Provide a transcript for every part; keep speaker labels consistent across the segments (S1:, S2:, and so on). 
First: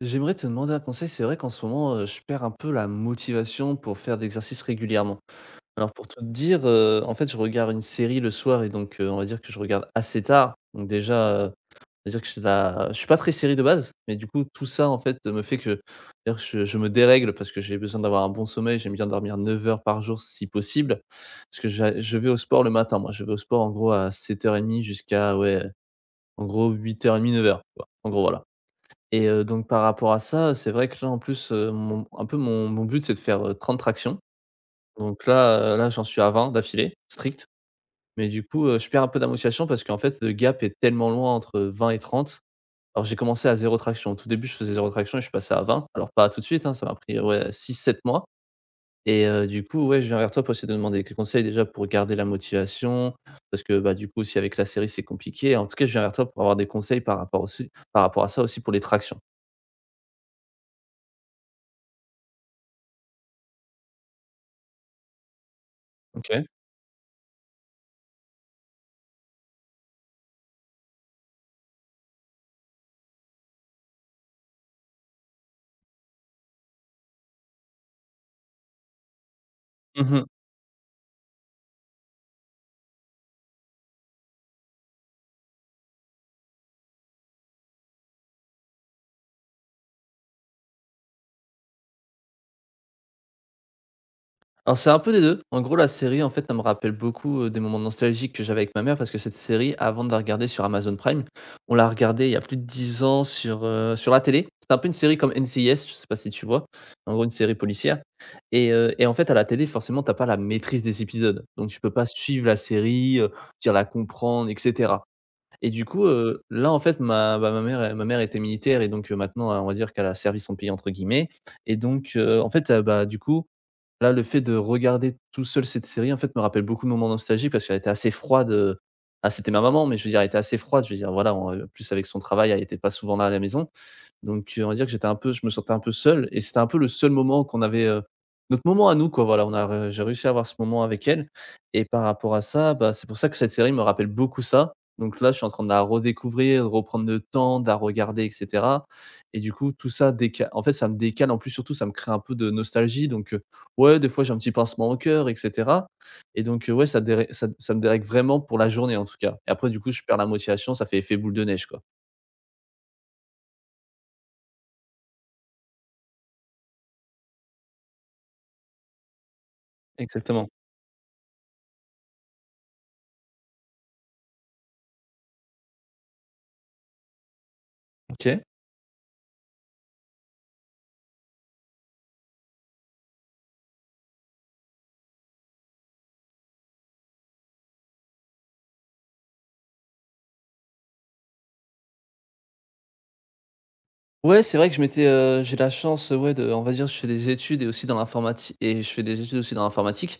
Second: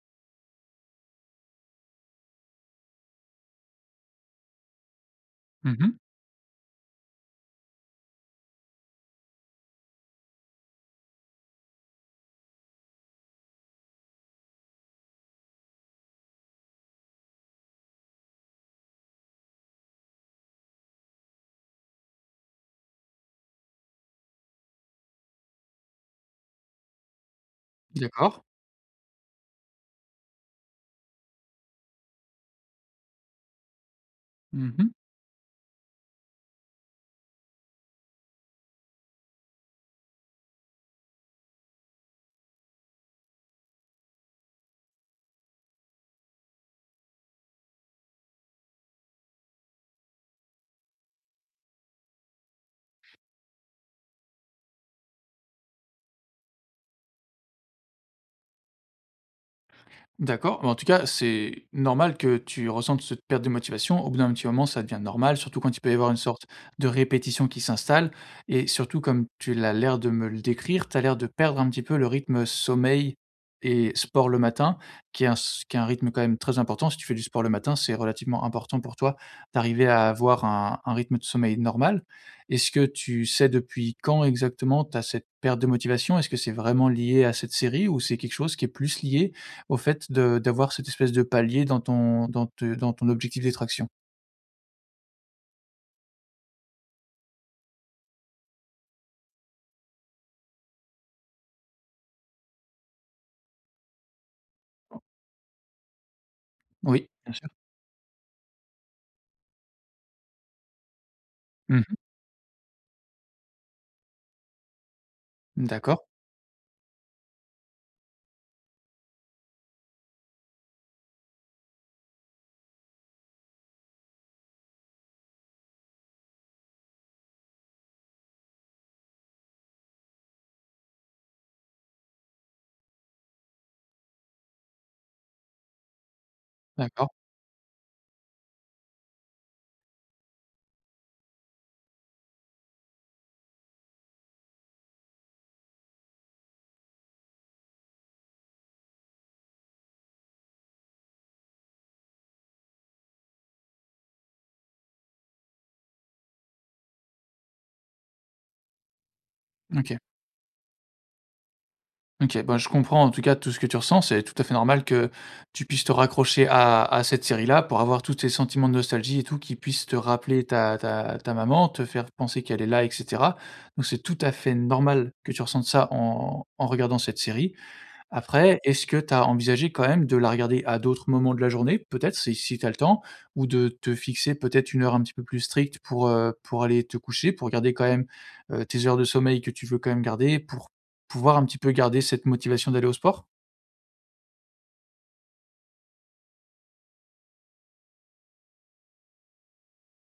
S1: J'aimerais te demander un conseil. C'est vrai qu'en ce moment, je perds un peu la motivation pour faire d'exercice régulièrement. Alors
S2: Mhm.
S1: pour tout te dire, en fait, je regarde une série le soir et donc, on va dire que je regarde assez tard. Donc déjà, on va dire que je suis pas très série de base, mais du coup tout ça en fait, me fait que d'ailleurs je me dérègle parce que j'ai besoin d'avoir un bon sommeil. J'aime bien dormir 9 heures par jour si possible. Parce que j'a je vais au sport le matin moi. Je vais au sport en gros à 7:30 jusqu'à ouais, en gros 8:30 9 heures. En gros
S2: D'accord.
S1: voilà. Et donc par rapport à ça, c'est vrai que là, en plus, mon un peu mon mon but, c'est de faire, 30 tractions.
S2: Mhm.
S1: Donc là, j'en suis à 20 d'affilée, strict. Mais du coup, je perds un peu de parce qu'en fait, le gap est tellement loin entre 20 et 30. Alors j'ai commencé à zéro traction. Au tout début, je faisais zéro traction et je suis passé à 20. Alors pas tout de suite, hein, ça m'a pris, ouais, 6-7 mois. Et du coup, ouais, je viens vers toi pour essayer de demander des conseils déjà pour garder la motivation. Parce que, bah, du coup, si avec la série, c'est compliqué. En tout cas, je viens vers toi pour avoir des conseils par rapport aussi par rapport à ça aussi pour les tractions.
S2: D'accord, mais en tout cas, c'est normal que tu ressentes cette perte de motivation. Au bout d'un petit moment, ça devient normal, surtout quand il peut y avoir une sorte
S1: OK.
S2: de répétition qui s'installe. Et surtout, comme tu l'as l'air de me le décrire, tu as l'air de perdre un petit peu le rythme sommeil et sport le matin, qui est un, qui est un rythme quand même très important. Si tu fais du sport le matin, c'est relativement important pour toi d'arriver à
S1: Mmh.
S2: avoir un rythme de sommeil normal. Est-ce que tu sais depuis quand exactement tu as cette perte de motivation? Est-ce que c'est vraiment lié à cette série ou c'est quelque chose qui est plus lié au fait de d'avoir cette espèce de palier dans ton dans ton objectif d'extraction.
S1: Alors c'est un peu des 2. En gros, la série, en fait, ça me rappelle beaucoup, des moments nostalgiques que j'avais avec ma mère parce que cette série, avant de la regarder sur Amazon Prime, on l'a regardée il y a plus de 10 ans sur la télé. C'est un peu une série comme NCIS, je sais pas si tu vois?
S2: Oui,
S1: En gros, une
S2: bien sûr.
S1: série policière et en fait, à la télé, forcément, t'as pas la maîtrise des épisodes. Donc
S2: Mmh
S1: tu peux
S2: mh.
S1: pas suivre la série, dire la comprendre et cetera, et du coup,
S2: D'accord,
S1: là, en fait, ma bah, ma mère elle ma mère était militaire et donc, maintenant, on va dire qu'elle a «servi son pays» entre guillemets, et donc, en fait, bah, du coup, là, le fait de regarder tout seul cette série, en fait, me rappelle beaucoup de moments nostalgiques parce qu'elle était assez froide, ah, c'était ma maman, mais je veux dire, elle était assez froide. Je veux dire, voilà, en plus avec son travail, elle était pas souvent là à la maison. Donc on va dire que j'étais un peu je me sentais un peu seul et c'était un peu le
S2: d'accord.
S1: seul moment qu'on avait, notre moment à nous quoi, voilà, on a re j'ai réussi à avoir ce moment avec elle. Et par rapport à ça, bah, c'est pour ça que cette série me rappelle beaucoup ça. Donc là, je suis en train de la redécouvrir, de reprendre le temps de la regarder et cetera, et du coup, tout ça décale. En fait, ça me décale, en plus, surtout, ça me crée un peu de nostalgie donc ouais, des fois, j'ai un petit pincement au cœur et cetera. Et donc ouais, ça déré ça ça me dérègle vraiment pour la journée, en tout cas, et après, du coup,
S2: OK.
S1: je perds la motivation, ça fait effet boule de neige, quoi.
S2: OK, bah, je comprends en tout cas tout ce que tu ressens. C'est tout à fait normal que tu puisses te raccrocher à cette série-là pour avoir tous tes sentiments de nostalgie et tout qui puissent te rappeler
S1: Exactement.
S2: ta maman, te faire penser qu'elle est là et cetera. Donc c'est tout à fait normal que tu ressentes ça en regardant cette série.
S1: OK.
S2: Après, est-ce que tu as envisagé quand même de la regarder à d'autres moments de la journée, peut-être, si tu as le temps, ou de te fixer peut-être une heure un petit peu plus stricte pour aller te coucher, pour garder quand même, tes heures de sommeil que tu veux quand même garder, pour pouvoir un petit peu garder cette motivation d'aller au sport?
S1: Ouais, c'est vrai que je m'étais, j'ai la chance, ouais, de on va dire, je fais des études et aussi dans l'informati et je fais des études aussi dans l'informatique.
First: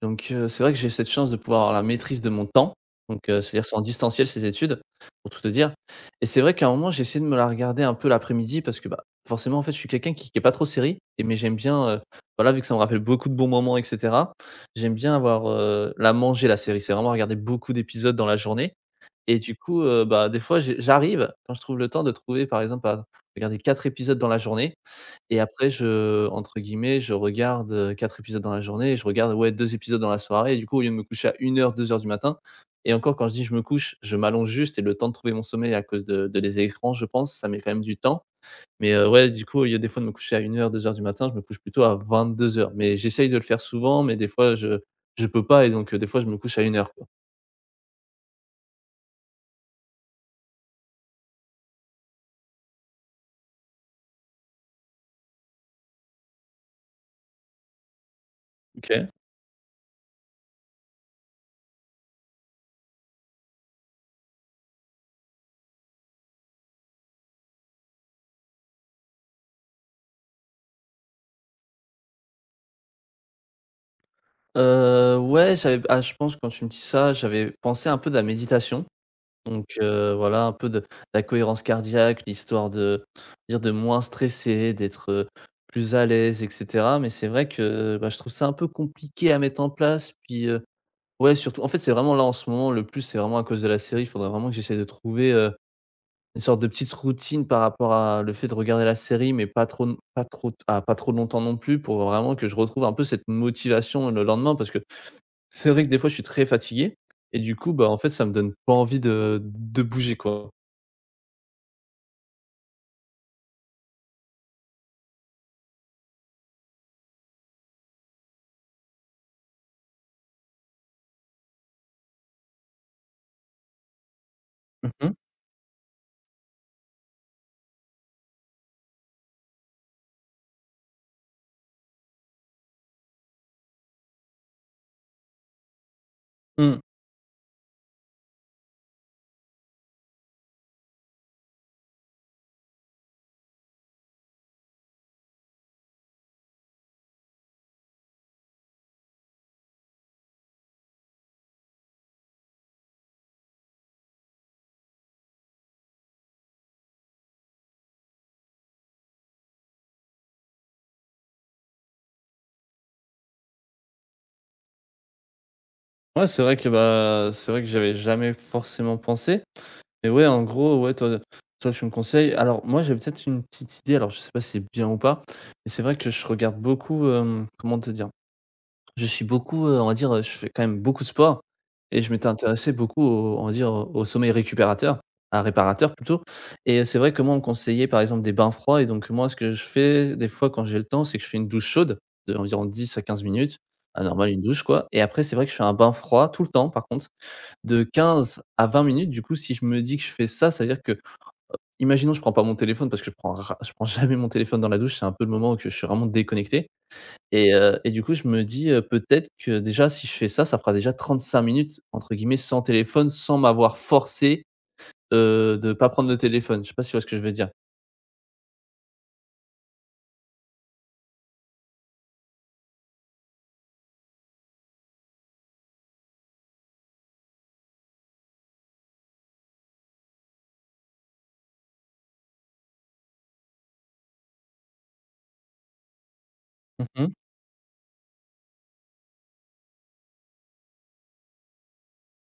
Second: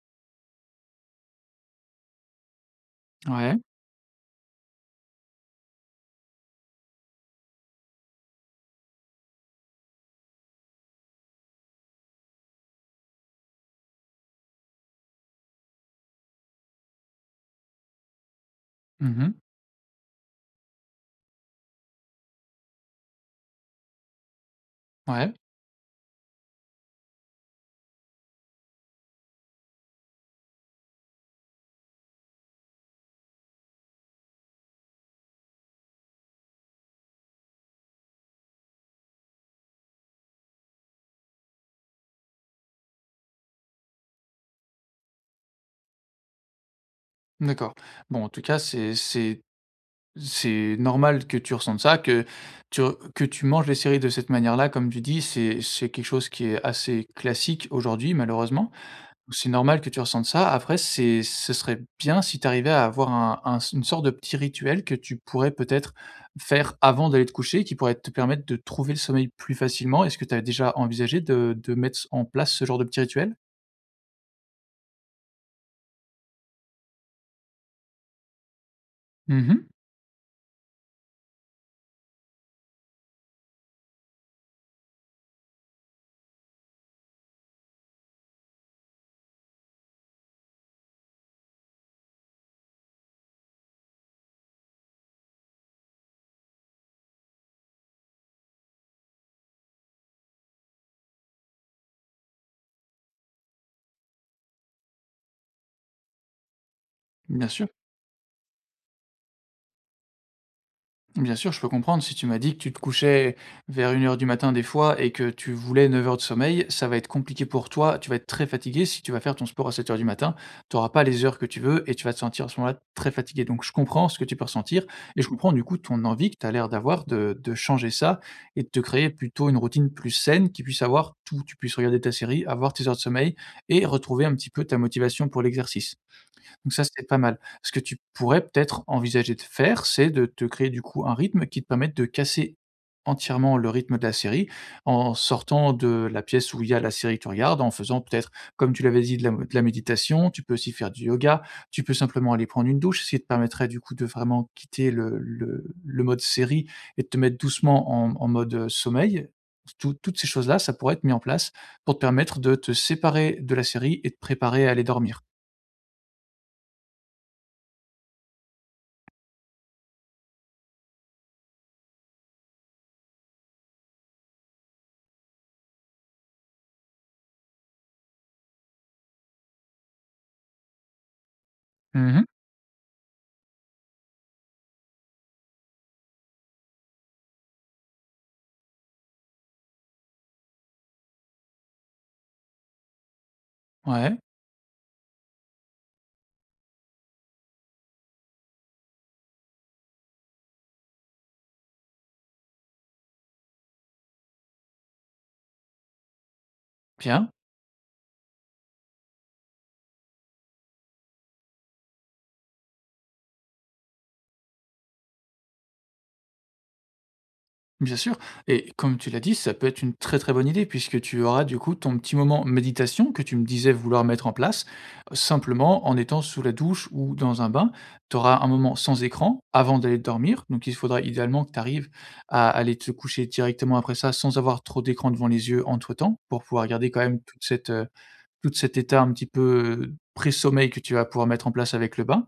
S1: Donc, c'est vrai que j'ai cette chance de pouvoir avoir la maîtrise de mon temps. Donc,
S2: Ouais.
S1: c'est-à-dire c'est en distanciel ces études, pour tout te dire. Et c'est vrai qu'à un moment, j'ai essayé de me la regarder un peu l'après-midi parce que, bah, forcément, en fait, je suis quelqu'un qui est pas trop série et mais j'aime bien, voilà, vu que ça me rappelle beaucoup de bons moments et cetera, j'aime bien avoir, la manger la série. C'est vraiment regarder beaucoup d'épisodes dans la journée,
S2: Mmh.
S1: et du coup, bah, des fois, j'arrive, quand je trouve le temps, de trouver, par exemple, à regarder 4 épisodes dans la journée,
S2: Ouais,
S1: et après je entre guillemets, je regarde, 4 épisodes dans la journée, et je regarde, ouais, 2 épisodes dans la soirée, et du coup, au lieu de me coucher à 1 heure, 2 heures du matin, et encore, quand je dis: «Je me couche», je m'allonge juste et le temps de trouver mon sommeil à cause de les écrans, je pense, ça met quand même du temps. Mais, ouais, du coup, au lieu des fois de me coucher à 1 heure, deux heures du matin, je me couche plutôt à 22 heures. Mais j'essaye de le faire souvent, mais des fois je peux pas, et donc, des fois je me couche à 1:00, quoi.
S2: d'accord. Bon, en tout cas, c'est normal que tu ressentes ça, que tu re que tu manges les séries de cette manière-là, comme tu dis, c'est quelque chose qui est assez classique aujourd'hui, malheureusement.
S1: OK.
S2: C'est normal que tu ressentes ça. Après, c'est ce serait bien si tu arrivais à avoir un une sorte de petit rituel que tu pourrais peut-être faire avant d'aller te coucher, qui pourrait te permettre de trouver le sommeil plus facilement. Est-ce que tu as déjà envisagé de mettre en place ce genre de petit rituel?
S1: Ouais, j'avais ah, je pense que quand tu me dis ça, j'avais pensé un peu de la méditation,
S2: Mmh.
S1: donc voilà, un peu de la cohérence cardiaque, l'histoire de dire de moins stresser, d'être, plus à l'aise et cetera, mais c'est vrai que, bah, je trouve ça un peu compliqué à mettre en place, puis, ouais, surtout en fait, c'est vraiment là, en ce moment, le plus, c'est vraiment à cause de la série. Il faudrait vraiment que j'essaie de trouver, une sorte de petite routine par rapport à le fait de regarder la série, mais pas trop pas trop longtemps non plus, pour vraiment que je retrouve un peu cette motivation le lendemain, parce que c'est vrai que des fois, je suis très fatigué, et
S2: Bien
S1: du
S2: sûr.
S1: coup, bah, en fait, ça me donne pas envie de bouger, quoi.
S2: Bien sûr, je peux comprendre. Si tu m'as dit que tu te couchais vers une heure du matin des fois et que tu voulais 9 heures de sommeil, ça va être compliqué pour toi. Tu vas être très fatigué. Si tu vas faire ton sport à sept heures du matin, tu n'auras pas les heures que tu veux et tu vas te sentir à ce moment-là très fatigué. Donc, je comprends ce que tu peux ressentir
S1: Mmh mh.
S2: et je comprends du coup ton envie que tu as l'air d'avoir de changer ça et de te créer plutôt une routine plus saine qui puisse avoir tout. Tu puisses regarder ta série, avoir tes heures de sommeil et retrouver un petit peu ta motivation pour l'exercice. Donc
S1: Mmh.
S2: ça, c'est pas mal. Ce que tu pourrais peut-être envisager de faire, c'est de te créer du coup un rythme qui te permette de casser entièrement le rythme de la série en sortant de la pièce où il y a la série que tu regardes, en faisant peut-être, comme tu l'avais dit, de la méditation, tu peux aussi faire du yoga, tu peux simplement aller prendre une douche, ce qui te permettrait du coup de vraiment quitter le, le mode série et de te mettre doucement en, en mode sommeil. Toutes ces choses-là, ça pourrait être mis en place pour te permettre de te séparer de la série et te préparer à aller dormir.
S1: Ouais, c'est vrai que, bah, c'est vrai que j'avais jamais forcément pensé. Mais ouais, en gros, ouais, toi, tu me conseilles, alors moi, j'ai peut-être une petite idée, alors je sais pas si c'est bien ou pas, mais c'est vrai que je regarde beaucoup, comment te dire? Je suis beaucoup, on va dire, je fais quand même beaucoup de sport, et je
S2: Mhm.
S1: m'étais intéressé beaucoup au on va dire, au sommeil récupérateur, à réparateur plutôt. Et c'est vrai que moi on me conseillait par exemple des bains froids, et donc moi ce que je fais des fois quand j'ai le temps, c'est que je fais une douche chaude de environ 10 à 15 minutes, ah
S2: Ouais.
S1: normal une douche quoi, et après c'est vrai que je fais un bain froid tout le temps par contre de 15 à 20 minutes. Du coup, si je me dis que je fais ça, ça veut dire que imaginons je prends pas mon téléphone parce que je prends jamais mon téléphone dans la douche, c'est un peu le moment où que je suis vraiment déconnecté.
S2: Bien,
S1: Et du coup, je me dis, peut-être que déjà si je fais ça, ça fera déjà 35 minutes entre guillemets «sans téléphone», sans m'avoir forcé, de pas prendre le téléphone. Je sais pas si tu vois ce que je veux dire?
S2: bien sûr. Et comme tu l'as dit, ça peut être une très très bonne idée puisque tu auras du coup ton petit moment méditation que tu me disais vouloir mettre en place. Simplement en étant sous la douche ou dans un bain, tu auras un moment sans écran avant d'aller dormir. Donc il faudra idéalement que tu arrives à aller te coucher directement après ça sans avoir trop d'écran devant les yeux entre-temps pour pouvoir garder quand
S1: Mmh.
S2: même toute cette, tout cet état un petit peu pré-sommeil que tu vas pouvoir mettre en place avec le bain.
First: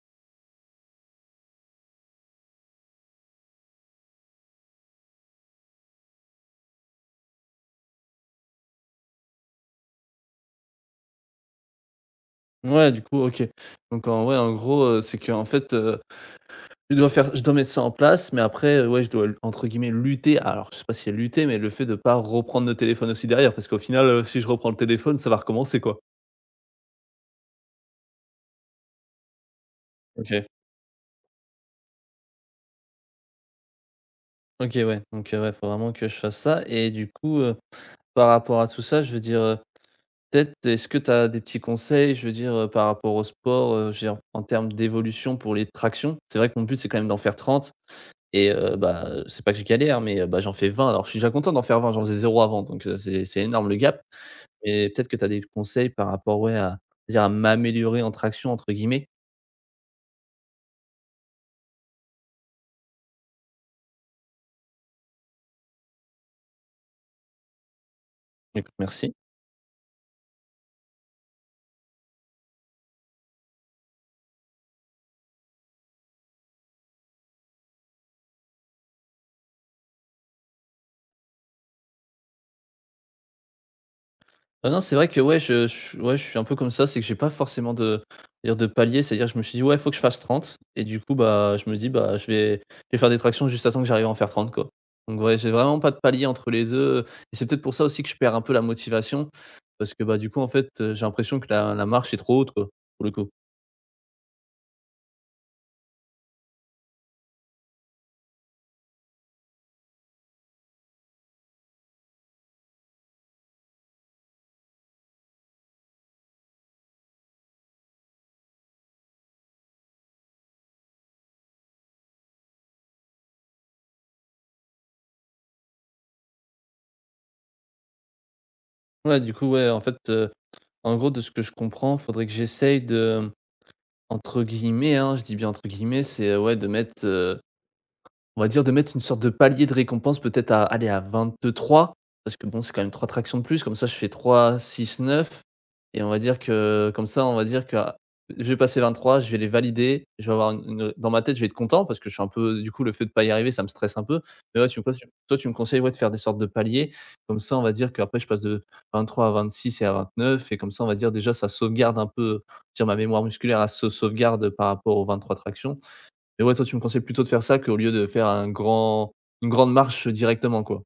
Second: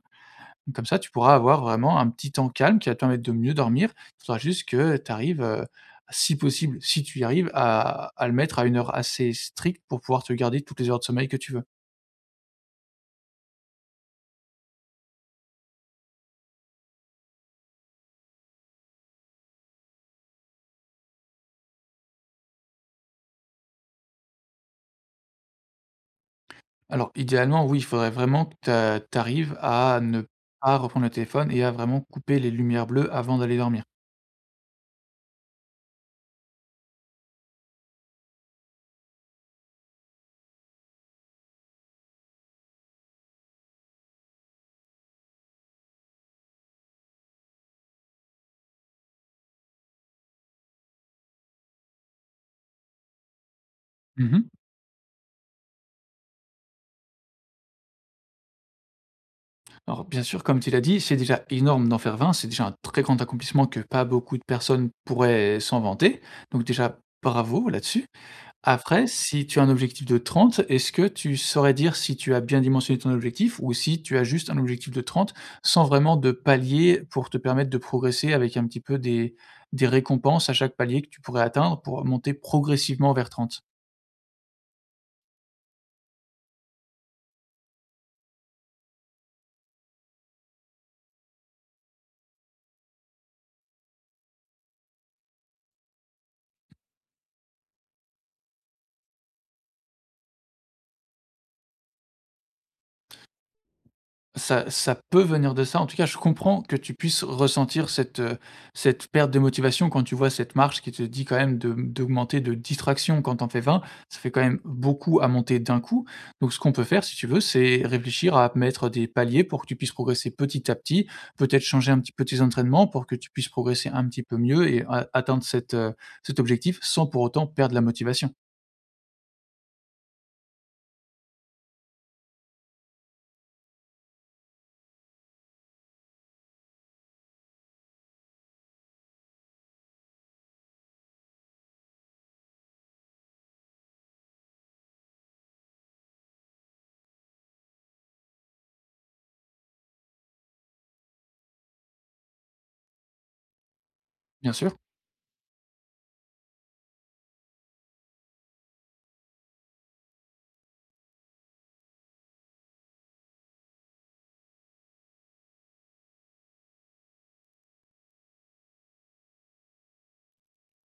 S2: Comme ça, tu pourras avoir vraiment un petit temps calme qui va te permettre de mieux dormir. Il faudra juste que tu arrives, si possible, si tu y arrives, à le mettre à une heure assez stricte pour pouvoir te garder toutes les heures de sommeil que tu veux.
S1: Ouais, du coup, OK. Donc en ouais, en gros, c'est que en fait, je dois mettre ça en place, mais après, ouais, je dois entre guillemets «lutter». Alors je sais pas si c'est lutter, mais le fait de pas reprendre le téléphone aussi derrière, parce qu'au final, si je reprends le téléphone, ça va recommencer, quoi.
S2: Alors idéalement, oui, il faudrait vraiment que tu arrives à ne
S1: OK.
S2: pas reprendre le téléphone et à vraiment couper les lumières bleues avant d'aller dormir.
S1: OK, ouais. Donc ouais, faut vraiment que je fasse ça, et du coup, par rapport à tout ça, je veux dire, peut-être, est-ce que tu as des petits conseils, je veux dire, par rapport au sport, je veux dire, en termes d'évolution pour les tractions? C'est vrai que mon but, c'est quand même d'en faire 30, et bah, c'est pas que j'ai galère, mais bah, j'en fais 20. Alors je suis déjà content d'en faire 20, j'en faisais 0 avant, donc c'est énorme le gap.
S2: Mmh.
S1: Mais peut-être que tu as des conseils par rapport, ouais, à dire à «m'améliorer en traction» entre guillemets?
S2: Alors bien sûr, comme tu l'as dit, c'est déjà énorme d'en faire 20. C'est déjà un très grand accomplissement que pas beaucoup de personnes pourraient s'en vanter. Donc déjà, bravo là-dessus.
S1: Donc
S2: Après,
S1: merci.
S2: si tu as un objectif de 30, est-ce que tu saurais dire si tu as bien dimensionné ton objectif ou si tu as juste un objectif de 30 sans vraiment de palier pour te permettre de progresser avec un petit peu des récompenses à chaque palier que tu pourrais atteindre pour monter progressivement vers 30.
S1: Ah non, c'est vrai que ouais, je ouais, je suis un peu comme ça, c'est que j'ai pas forcément de dire de palier, c'est-à-dire que je me suis dit: «Ouais, il faut que je fasse 30», et du coup, bah, je me dis: «Bah, je vais faire des tractions juste à temps que j'arrive à en faire 30 quoi.» Donc ouais, j'ai vraiment pas de palier entre les deux, et c'est peut-être pour ça aussi que je perds un peu la motivation, parce que, bah, du coup, en fait, j'ai l'impression que la marche est trop haute, quoi, pour le coup.
S2: Ça ça peut venir de ça. En tout cas, je comprends que tu puisses ressentir cette, cette perte de motivation quand tu vois cette marche qui te dit quand même de d'augmenter de distraction quand t'en fais vingt. Ça fait quand même beaucoup à monter d'un coup. Donc ce qu'on peut faire, si tu veux, c'est réfléchir à mettre des paliers pour que tu puisses progresser petit à petit, peut-être changer un petit peu tes entraînements pour que tu puisses progresser un petit peu mieux et a atteindre cet, cet objectif sans pour autant perdre la motivation.
S1: Ouais, du coup, ouais, en fait, en gros, de ce que je comprends, faudrait que j'essaye de, entre guillemets, hein, je dis bien entre guillemets, c'est, ouais, de mettre, on va dire de mettre une sorte de palier de récompense peut-être à aller à 23, parce que bon, c'est quand même 3 tractions de plus, comme ça je fais 3-6-9, et on va dire que comme ça, on va dire que ah, je vais passer 23, je vais les valider, je vais avoir une dans ma tête, je vais être content parce que je suis un peu du coup, le fait de pas y arriver, ça me stresse un peu.
S2: Bien
S1: Mais ouais,
S2: sûr.
S1: tu me cons toi, tu me conseilles, ouais, de faire des sortes de paliers. Comme ça, on va dire qu'après je passe de 23 à 26 et à 29, et comme ça, on va dire déjà ça sauvegarde un peu, on dire ma mémoire musculaire, elle se sauvegarde par rapport aux 23 tractions, mais ouais, toi, tu me conseilles plutôt de faire ça qu'au lieu de faire un grand une grande marche directement, quoi?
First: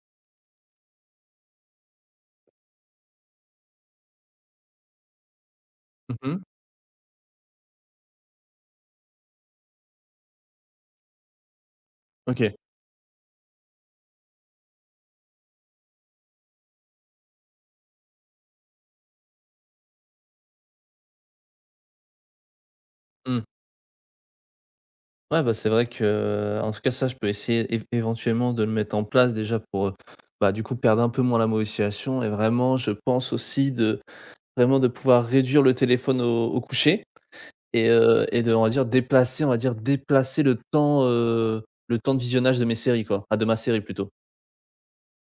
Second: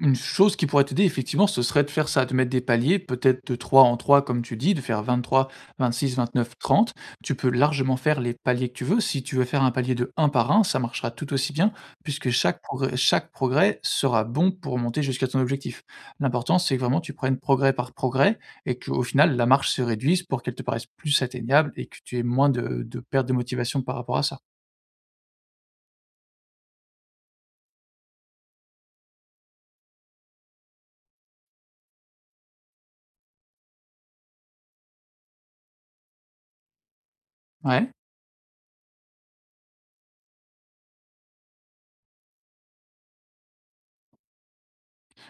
S2: Une chose qui pourrait t'aider, effectivement, ce serait de faire ça, de mettre des paliers, peut-être de 3 en 3, comme tu dis, de faire vingt-trois, vingt-six,
S1: Mmh.
S2: vingt-neuf, trente. Tu peux largement faire les paliers que tu veux. Si tu veux faire un palier de un par un, ça marchera tout aussi bien, puisque
S1: OK.
S2: chaque progrès sera bon pour monter jusqu'à ton objectif. L'important, c'est que vraiment tu prennes progrès par progrès et qu'au final, la marche se réduise pour qu'elle te paraisse plus atteignable et que tu aies moins de perte de
S1: Mmh.
S2: motivation par rapport à ça.
S1: Ouais, bah, c'est vrai que en tout cas, ça, je peux essayer év éventuellement de le mettre en place déjà pour, bah, du coup, perdre un peu moins la motivation, et vraiment, je pense aussi de vraiment de pouvoir réduire le téléphone au coucher, et
S2: Ouais.
S1: heu et de, on va dire, déplacer, on va dire, déplacer le temps de visionnage de mes séries, quoi. Ah, de ma série plutôt.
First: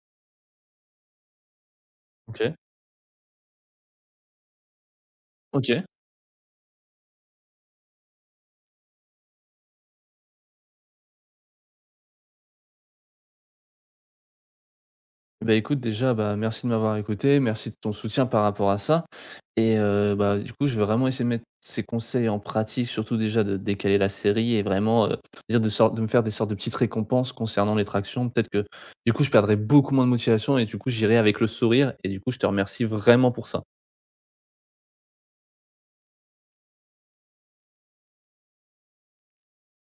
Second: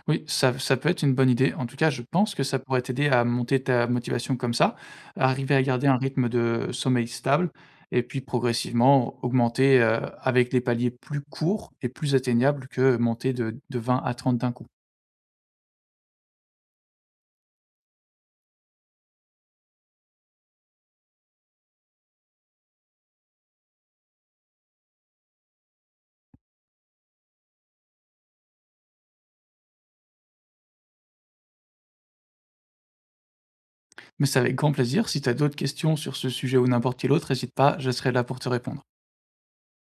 S2: Oui, ça ça peut être une bonne idée. En tout cas, je pense que
S1: OK.
S2: ça pourrait t'aider à monter ta motivation comme ça, à arriver à
S1: OK.
S2: garder un rythme de sommeil stable et puis progressivement augmenter, avec des paliers plus courts et plus atteignables que monter de 20 à 30 d'un coup.
S1: Bah, écoute, déjà, bah, merci de m'avoir écouté, merci de ton soutien par rapport à ça. Et bah, du coup, je vais vraiment essayer de mettre ces conseils en pratique, surtout déjà de décaler la série et vraiment, dire de sorte de me faire des sortes de petites récompenses concernant les tractions. Peut-être que, du coup, je perdrai beaucoup moins de motivation, et du coup, j'irai avec le sourire, et du coup, je te remercie vraiment pour ça.
S2: Mais c'est avec grand plaisir. Si tu as d'autres questions sur ce sujet ou n'importe quel autre, n'hésite pas, je serai là pour te répondre.